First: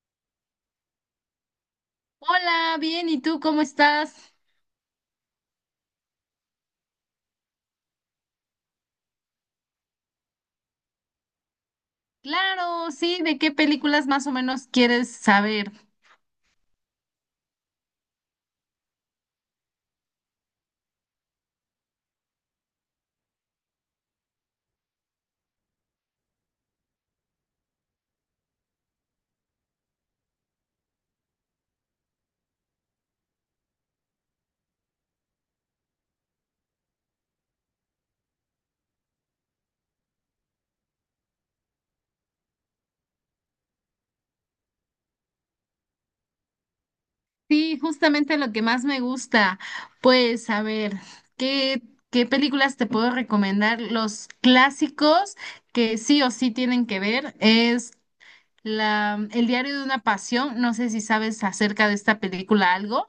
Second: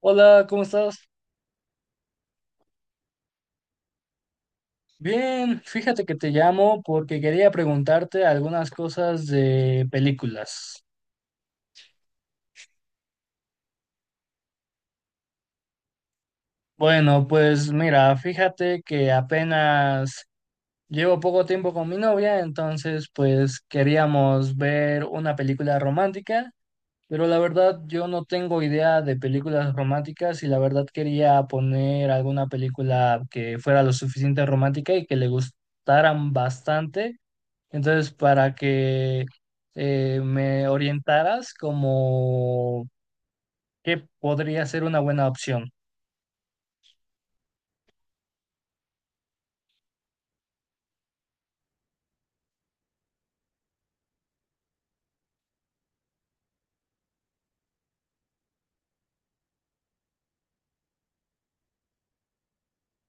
Hola, ¿cómo estás? Hola, bien, ¿y tú cómo estás? Bien, fíjate que te llamo porque quería preguntarte algunas cosas de películas. Claro, sí, ¿de qué películas más o menos quieres saber? Bueno, pues mira, fíjate que apenas llevo poco tiempo con mi novia, entonces pues queríamos ver una película romántica, pero la verdad yo no tengo idea de películas románticas y la verdad quería poner alguna película que fuera lo suficiente romántica y que le gustaran bastante. Entonces, para que me orientaras como qué podría ser una buena opción. Sí, justamente lo que más me gusta. Pues, a ver, ¿qué, ¿qué películas te puedo recomendar? Los clásicos que sí o sí tienen que ver es El diario de una pasión. No sé si sabes acerca de esta película algo.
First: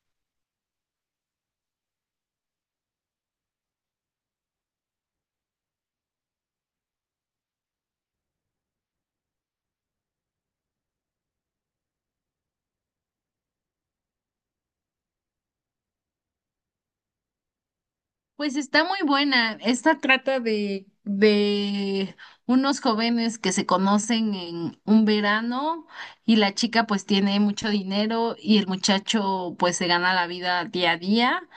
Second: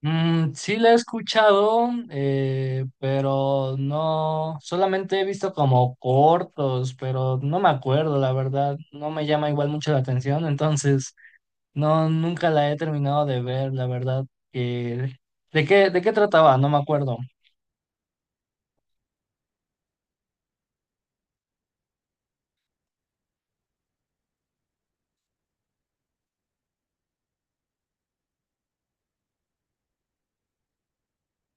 Mm, sí la he escuchado, pero no, solamente he visto como cortos, pero no me acuerdo, la verdad, no me llama igual mucho la atención, entonces no, nunca la he terminado de ver, la verdad, que, de qué trataba? No me acuerdo. Pues está muy buena. Esta trata de unos jóvenes que se conocen en un verano, y la chica pues tiene mucho dinero y el muchacho pues se gana la vida día a día,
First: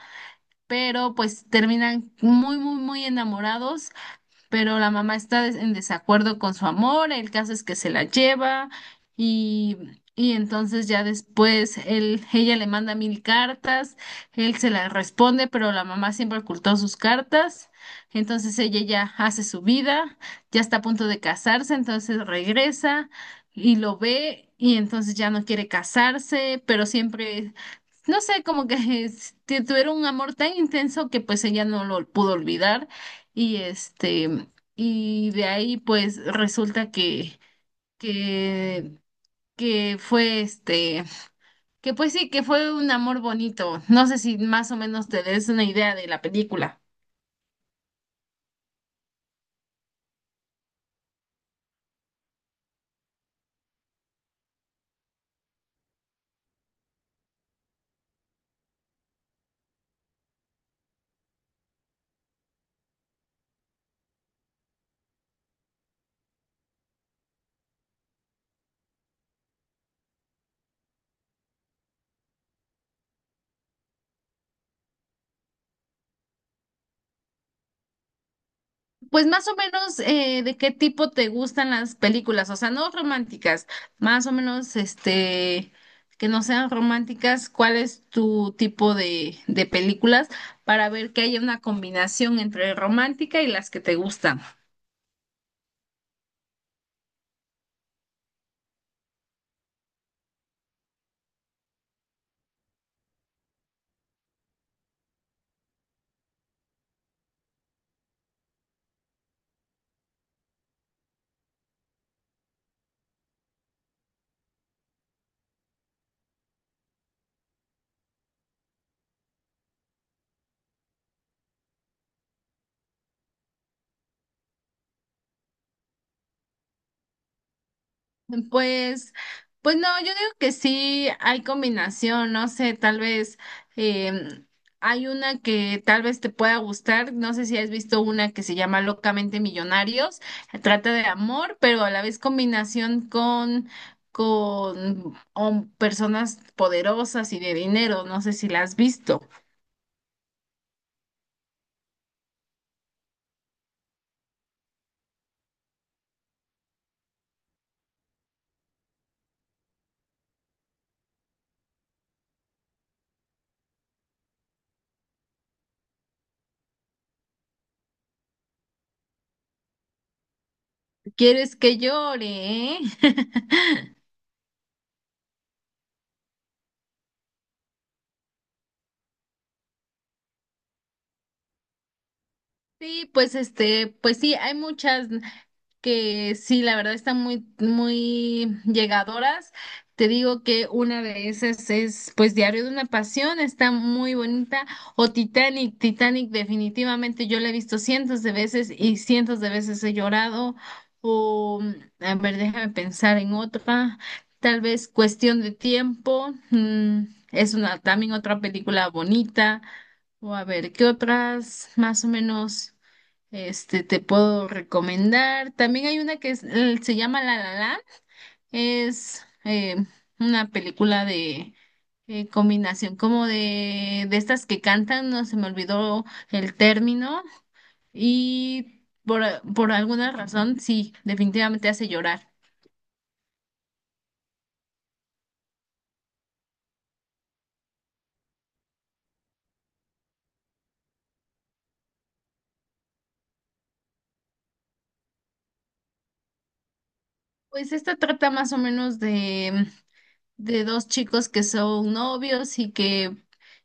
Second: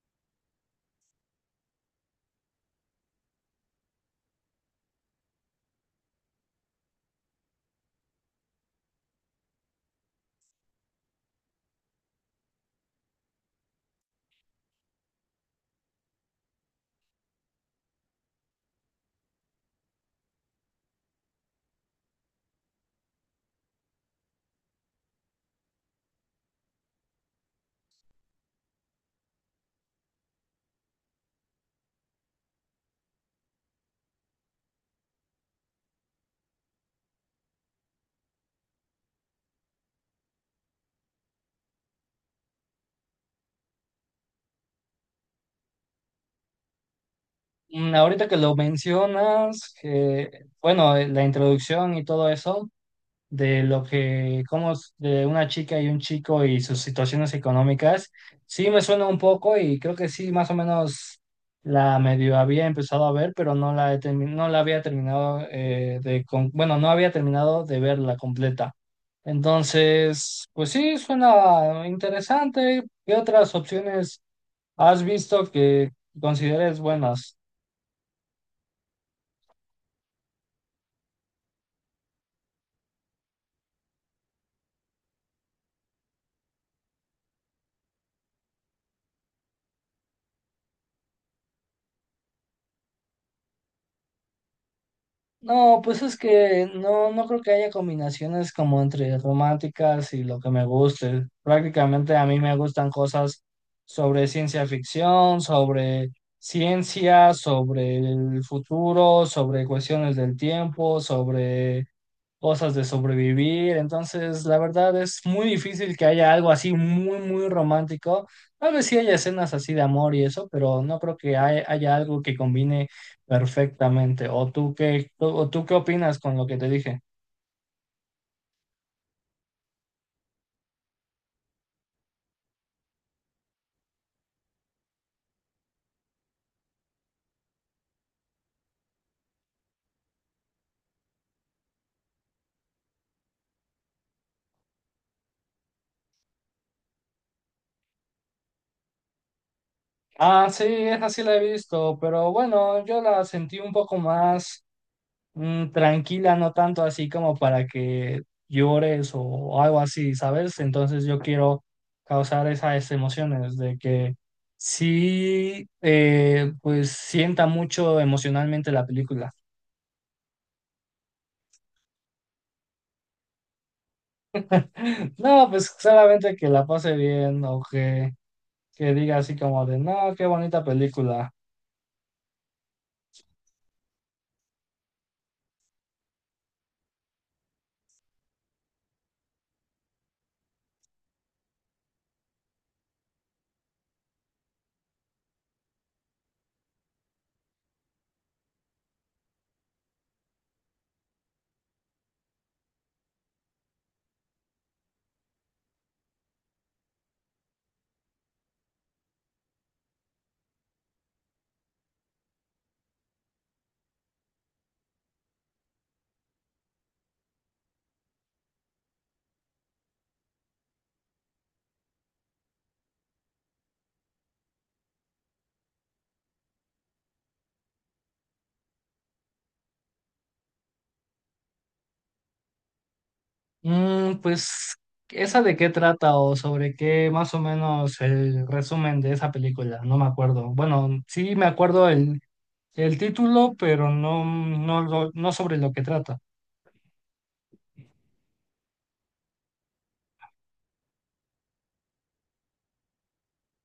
pero pues terminan muy, muy, muy enamorados, pero la mamá está en desacuerdo con su amor. El caso es que se la lleva, y, y entonces ya después ella le manda mil cartas, él se las responde, pero la mamá siempre ocultó sus cartas. Entonces ella ya hace su vida, ya está a punto de casarse, entonces regresa y lo ve y entonces ya no quiere casarse, pero siempre... No sé, como que es- tuvieron un amor tan intenso que pues ella no lo pudo olvidar. y este, y de ahí pues resulta que, que fue este, que pues sí, que fue un amor bonito. No sé si más o menos te des una idea de la película. Mm, ahorita que lo mencionas, bueno, la introducción y todo eso, de lo que, como de una chica y un chico y sus situaciones económicas, sí me suena un poco y creo que sí, más o menos la medio había empezado a ver, pero he no la había terminado de, bueno, no había terminado de verla completa. Entonces, pues sí, suena interesante. ¿Qué otras opciones has visto que consideres buenas? Pues más o menos de qué tipo te gustan las películas, o sea, no románticas, más o menos que no sean románticas. ¿Cuál es tu tipo de películas para ver que haya una combinación entre romántica y las que te gustan? No, pues es que no, no creo que haya combinaciones como entre románticas y lo que me guste. Prácticamente a mí me gustan cosas sobre ciencia ficción, sobre ciencia, sobre el futuro, sobre cuestiones del tiempo, sobre cosas de sobrevivir. Entonces, la verdad es muy difícil que haya algo así muy, muy romántico. Tal vez sí haya escenas así de amor y eso, pero no creo que haya algo que combine perfectamente. O tú qué opinas con lo que te dije? Pues, pues no, yo digo que sí hay combinación. No sé, tal vez em, hay una que tal vez te pueda gustar. No sé si has visto una que se llama Locamente Millonarios. Trata de amor, pero a la vez combinación con personas poderosas y de dinero. No sé si la has visto. Ah, sí, esa sí la he visto, pero bueno, yo la sentí un poco más, mm, tranquila, no tanto así como para que llores o algo así, ¿sabes? Entonces yo quiero causar esas emociones de que sí, pues sienta mucho emocionalmente la película. ¿Quieres que llore? ¿Eh? No, pues solamente que la pase bien o que diga así como de, no, qué bonita película. Sí, pues este, pues sí, hay muchas que sí, la verdad, están muy, muy llegadoras. Te digo que una de esas es, pues, Diario de una Pasión. Está muy bonita. O Titanic. Titanic, definitivamente, yo la he visto cientos de veces y cientos de veces he llorado. O, a ver, déjame pensar en otra. Tal vez Cuestión de Tiempo, mm, es una, también otra película bonita. O a ver, ¿qué otras más o menos te puedo recomendar? También hay una que se llama La La Land. Es una película de combinación como de estas que cantan. No se me olvidó el término. Y por, por alguna razón, sí, definitivamente hace llorar. Mm, pues, ¿esa de qué trata o sobre qué más o menos el resumen de esa película? No me acuerdo. Bueno, sí me acuerdo el título, pero no, no sobre lo que trata. Pues esta trata más o menos de dos chicos que son novios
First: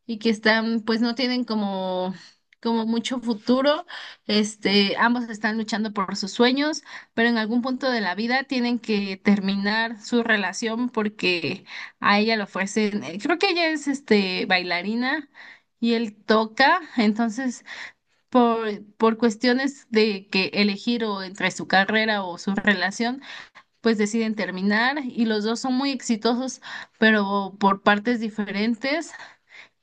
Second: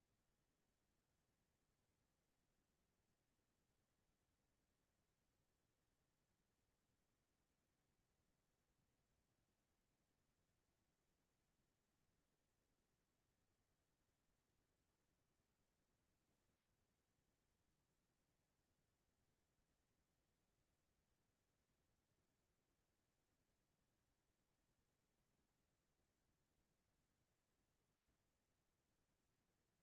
y que están pues no tienen como mucho futuro. Este, ambos están luchando por sus sueños, pero en algún punto de la vida tienen que terminar su relación porque a ella lo ofrecen, creo que ella es este bailarina y él toca. Entonces por cuestiones de que elegir o entre su carrera o su relación, pues deciden terminar y los dos son muy exitosos, pero por partes diferentes.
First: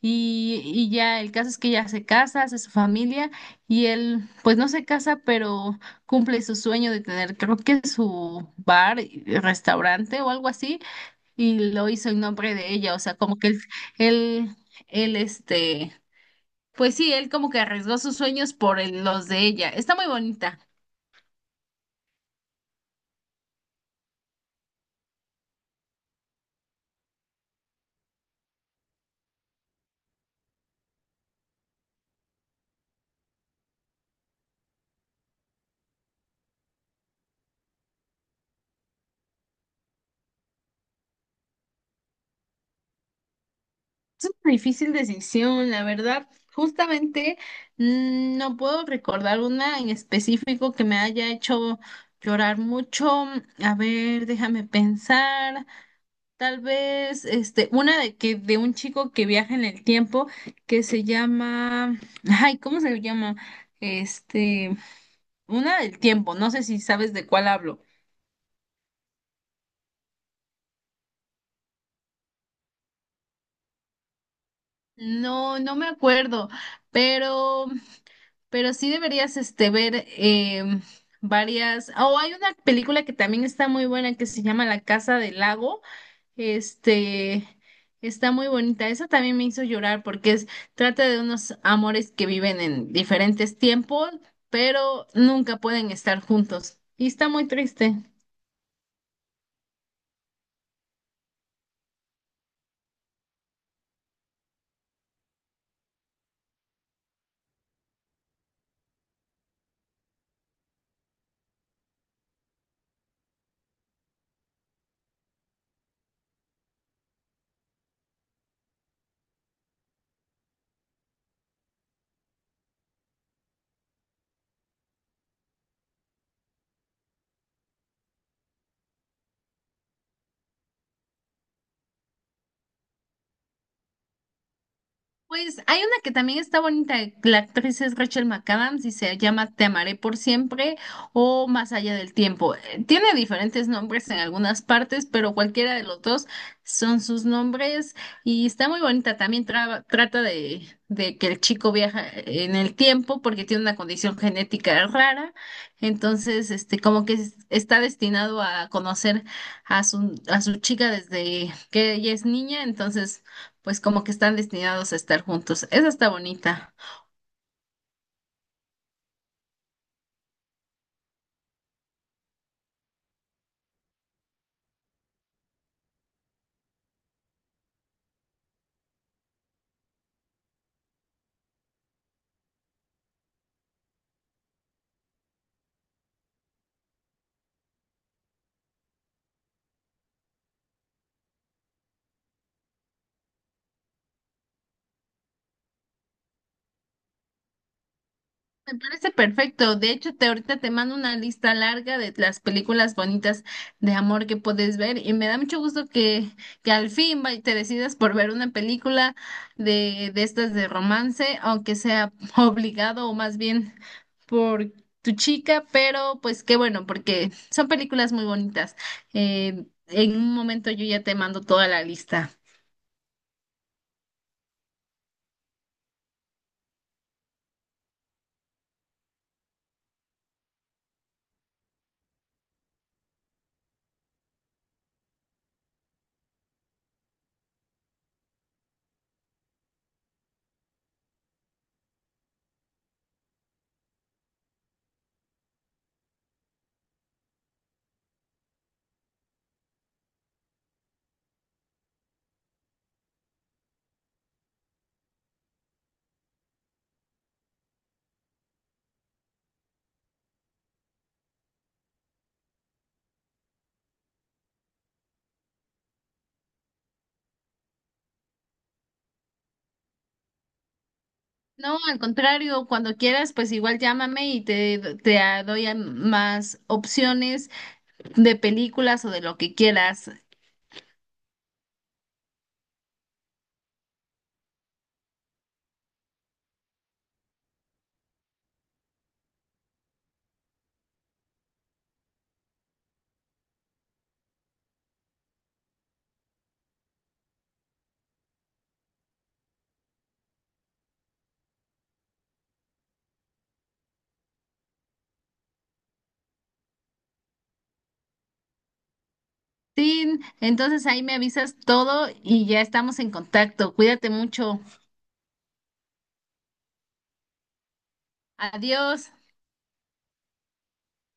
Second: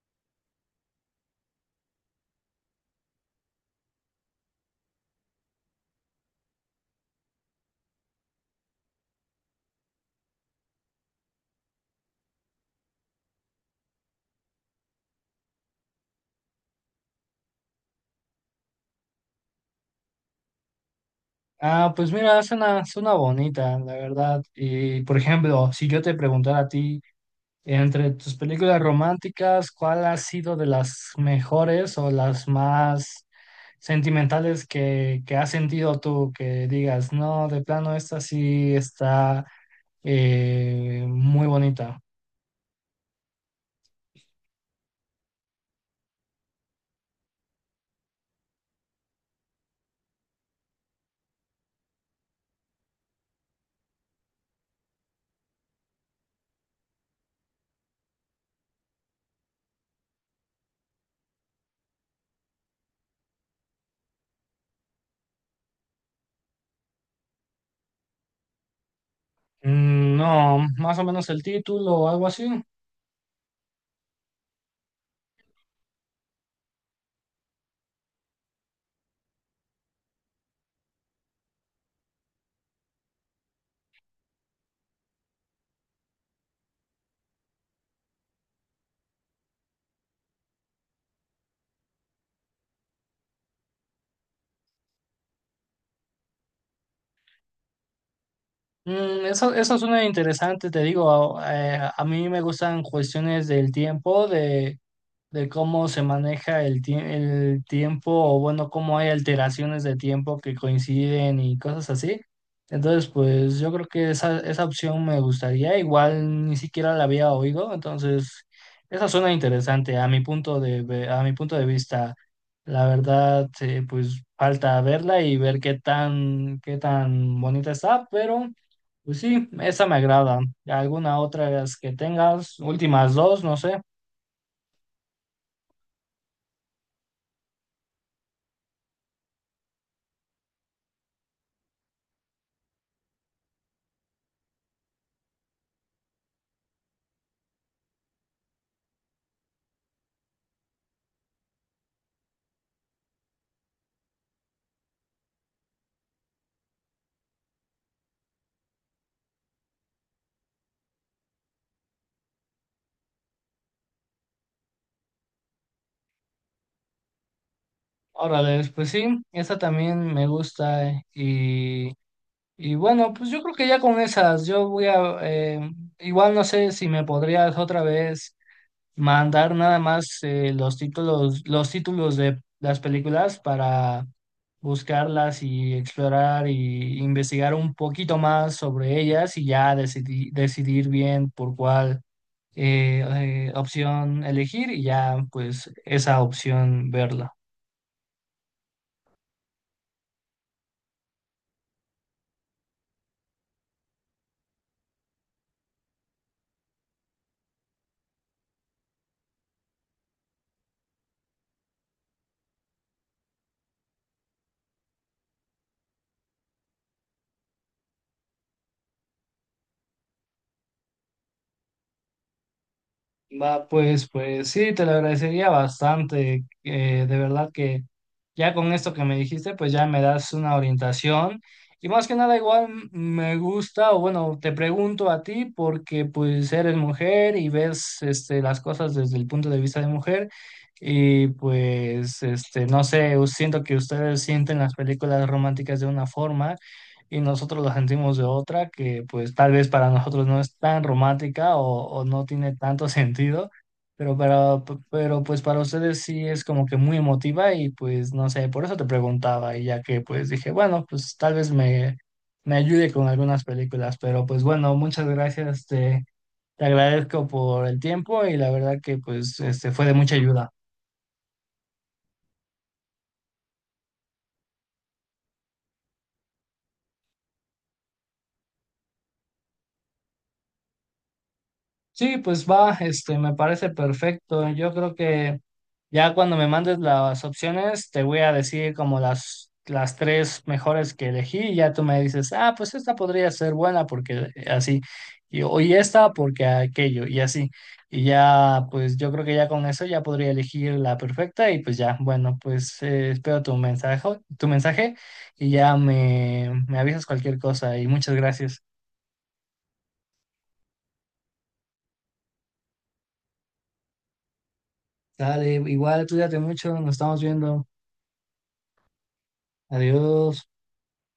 Y ya el caso es que ella se casa, hace su familia, y él pues no se casa, pero cumple su sueño de tener creo que su bar, y restaurante o algo así, y lo hizo en nombre de ella. O sea, como que él, él este, pues sí, él como que arriesgó sus sueños por los de ella. Está muy bonita. Ah, pues mira, suena, suena bonita, la verdad. Y por ejemplo, si yo te preguntara a ti, entre tus películas románticas, ¿cuál ha sido de las mejores o las más sentimentales que has sentido tú? Que digas, no, de plano, esta sí está, muy bonita. Es una difícil decisión, la verdad. Justamente mm, no puedo recordar una en específico que me haya hecho llorar mucho. A ver, déjame pensar. Tal vez, este, una de que de un chico que viaja en el tiempo, que se llama, ay, ¿cómo se llama? Este, una del tiempo. No sé si sabes de cuál hablo. Mm, no, más o menos el título o algo así. No, no me acuerdo, pero Pero sí deberías este, ver varias. O hay una película que también está muy buena que se llama La Casa del Lago. Este, está muy bonita. Esa también me hizo llorar porque es, trata de unos amores que viven en diferentes tiempos, pero nunca pueden estar juntos. Y está muy triste. Mm, eso suena interesante, te digo, a mí me gustan cuestiones del tiempo, de cómo se maneja el tiempo o bueno, cómo hay alteraciones de tiempo que coinciden y cosas así. Entonces, pues yo creo que esa opción me gustaría, igual ni siquiera la había oído, entonces esa suena interesante a mi punto de, a mi punto de vista. La verdad, pues falta verla y ver qué tan bonita está, pero pues sí, esa me agrada. ¿Alguna otra que tengas? Últimas dos, no sé. Pues hay una que también está bonita. La actriz es Rachel McAdams y se llama Te amaré por siempre o Más allá del tiempo. Tiene diferentes nombres en algunas partes, pero cualquiera de los dos son sus nombres, y está muy bonita. También trata de que el chico viaja en el tiempo porque tiene una condición genética rara. Entonces este como que está destinado a conocer a a su chica desde que ella es niña. Entonces pues como que están destinados a estar juntos. Esa está bonita. Órale, pues sí, esa también me gusta, y bueno, pues yo creo que ya con esas, yo voy a igual no sé si me podrías otra vez mandar nada más los títulos de las películas para buscarlas y explorar y investigar un poquito más sobre ellas y ya decidir, decidir bien por cuál eh, opción elegir y ya pues esa opción verla. Me parece perfecto. De hecho, te ahorita te mando una lista larga de las películas bonitas de amor que puedes ver, y me da mucho gusto que al fin te decidas por ver una película de estas de romance, aunque sea obligado o más bien por tu chica, pero pues qué bueno, porque son películas muy bonitas. En un momento yo ya te mando toda la lista. Va, pues, pues sí, te lo agradecería bastante, de verdad que ya con esto que me dijiste, pues ya me das una orientación. Y más que nada, igual me gusta, o bueno, te pregunto a ti porque pues eres mujer y ves este, las cosas desde el punto de vista de mujer. Y pues, este, no sé, siento que ustedes sienten las películas románticas de una forma y nosotros la sentimos de otra que pues tal vez para nosotros no es tan romántica o no tiene tanto sentido, pero, para, pero pues para ustedes sí es como que muy emotiva y pues no sé, por eso te preguntaba y ya que pues dije, bueno, pues tal vez me ayude con algunas películas, pero pues bueno, muchas gracias, te agradezco por el tiempo y la verdad que pues este fue de mucha ayuda. No, al contrario, cuando quieras, pues igual llámame y te doy más opciones de películas o de lo que quieras. Sí, pues va, este, me parece perfecto. Yo creo que ya cuando me mandes las opciones, te voy a decir como las tres mejores que elegí y ya tú me dices, ah, pues esta podría ser buena porque así, o y esta porque aquello, y así. Y ya, pues yo creo que ya con eso ya podría elegir la perfecta y pues ya, bueno, pues espero tu mensaje, tu mensaje y ya me avisas cualquier cosa y muchas gracias. Sí, entonces ahí me avisas todo y ya estamos en contacto. Cuídate mucho. Dale, igual, cuídate mucho, nos estamos viendo. Adiós. Adiós.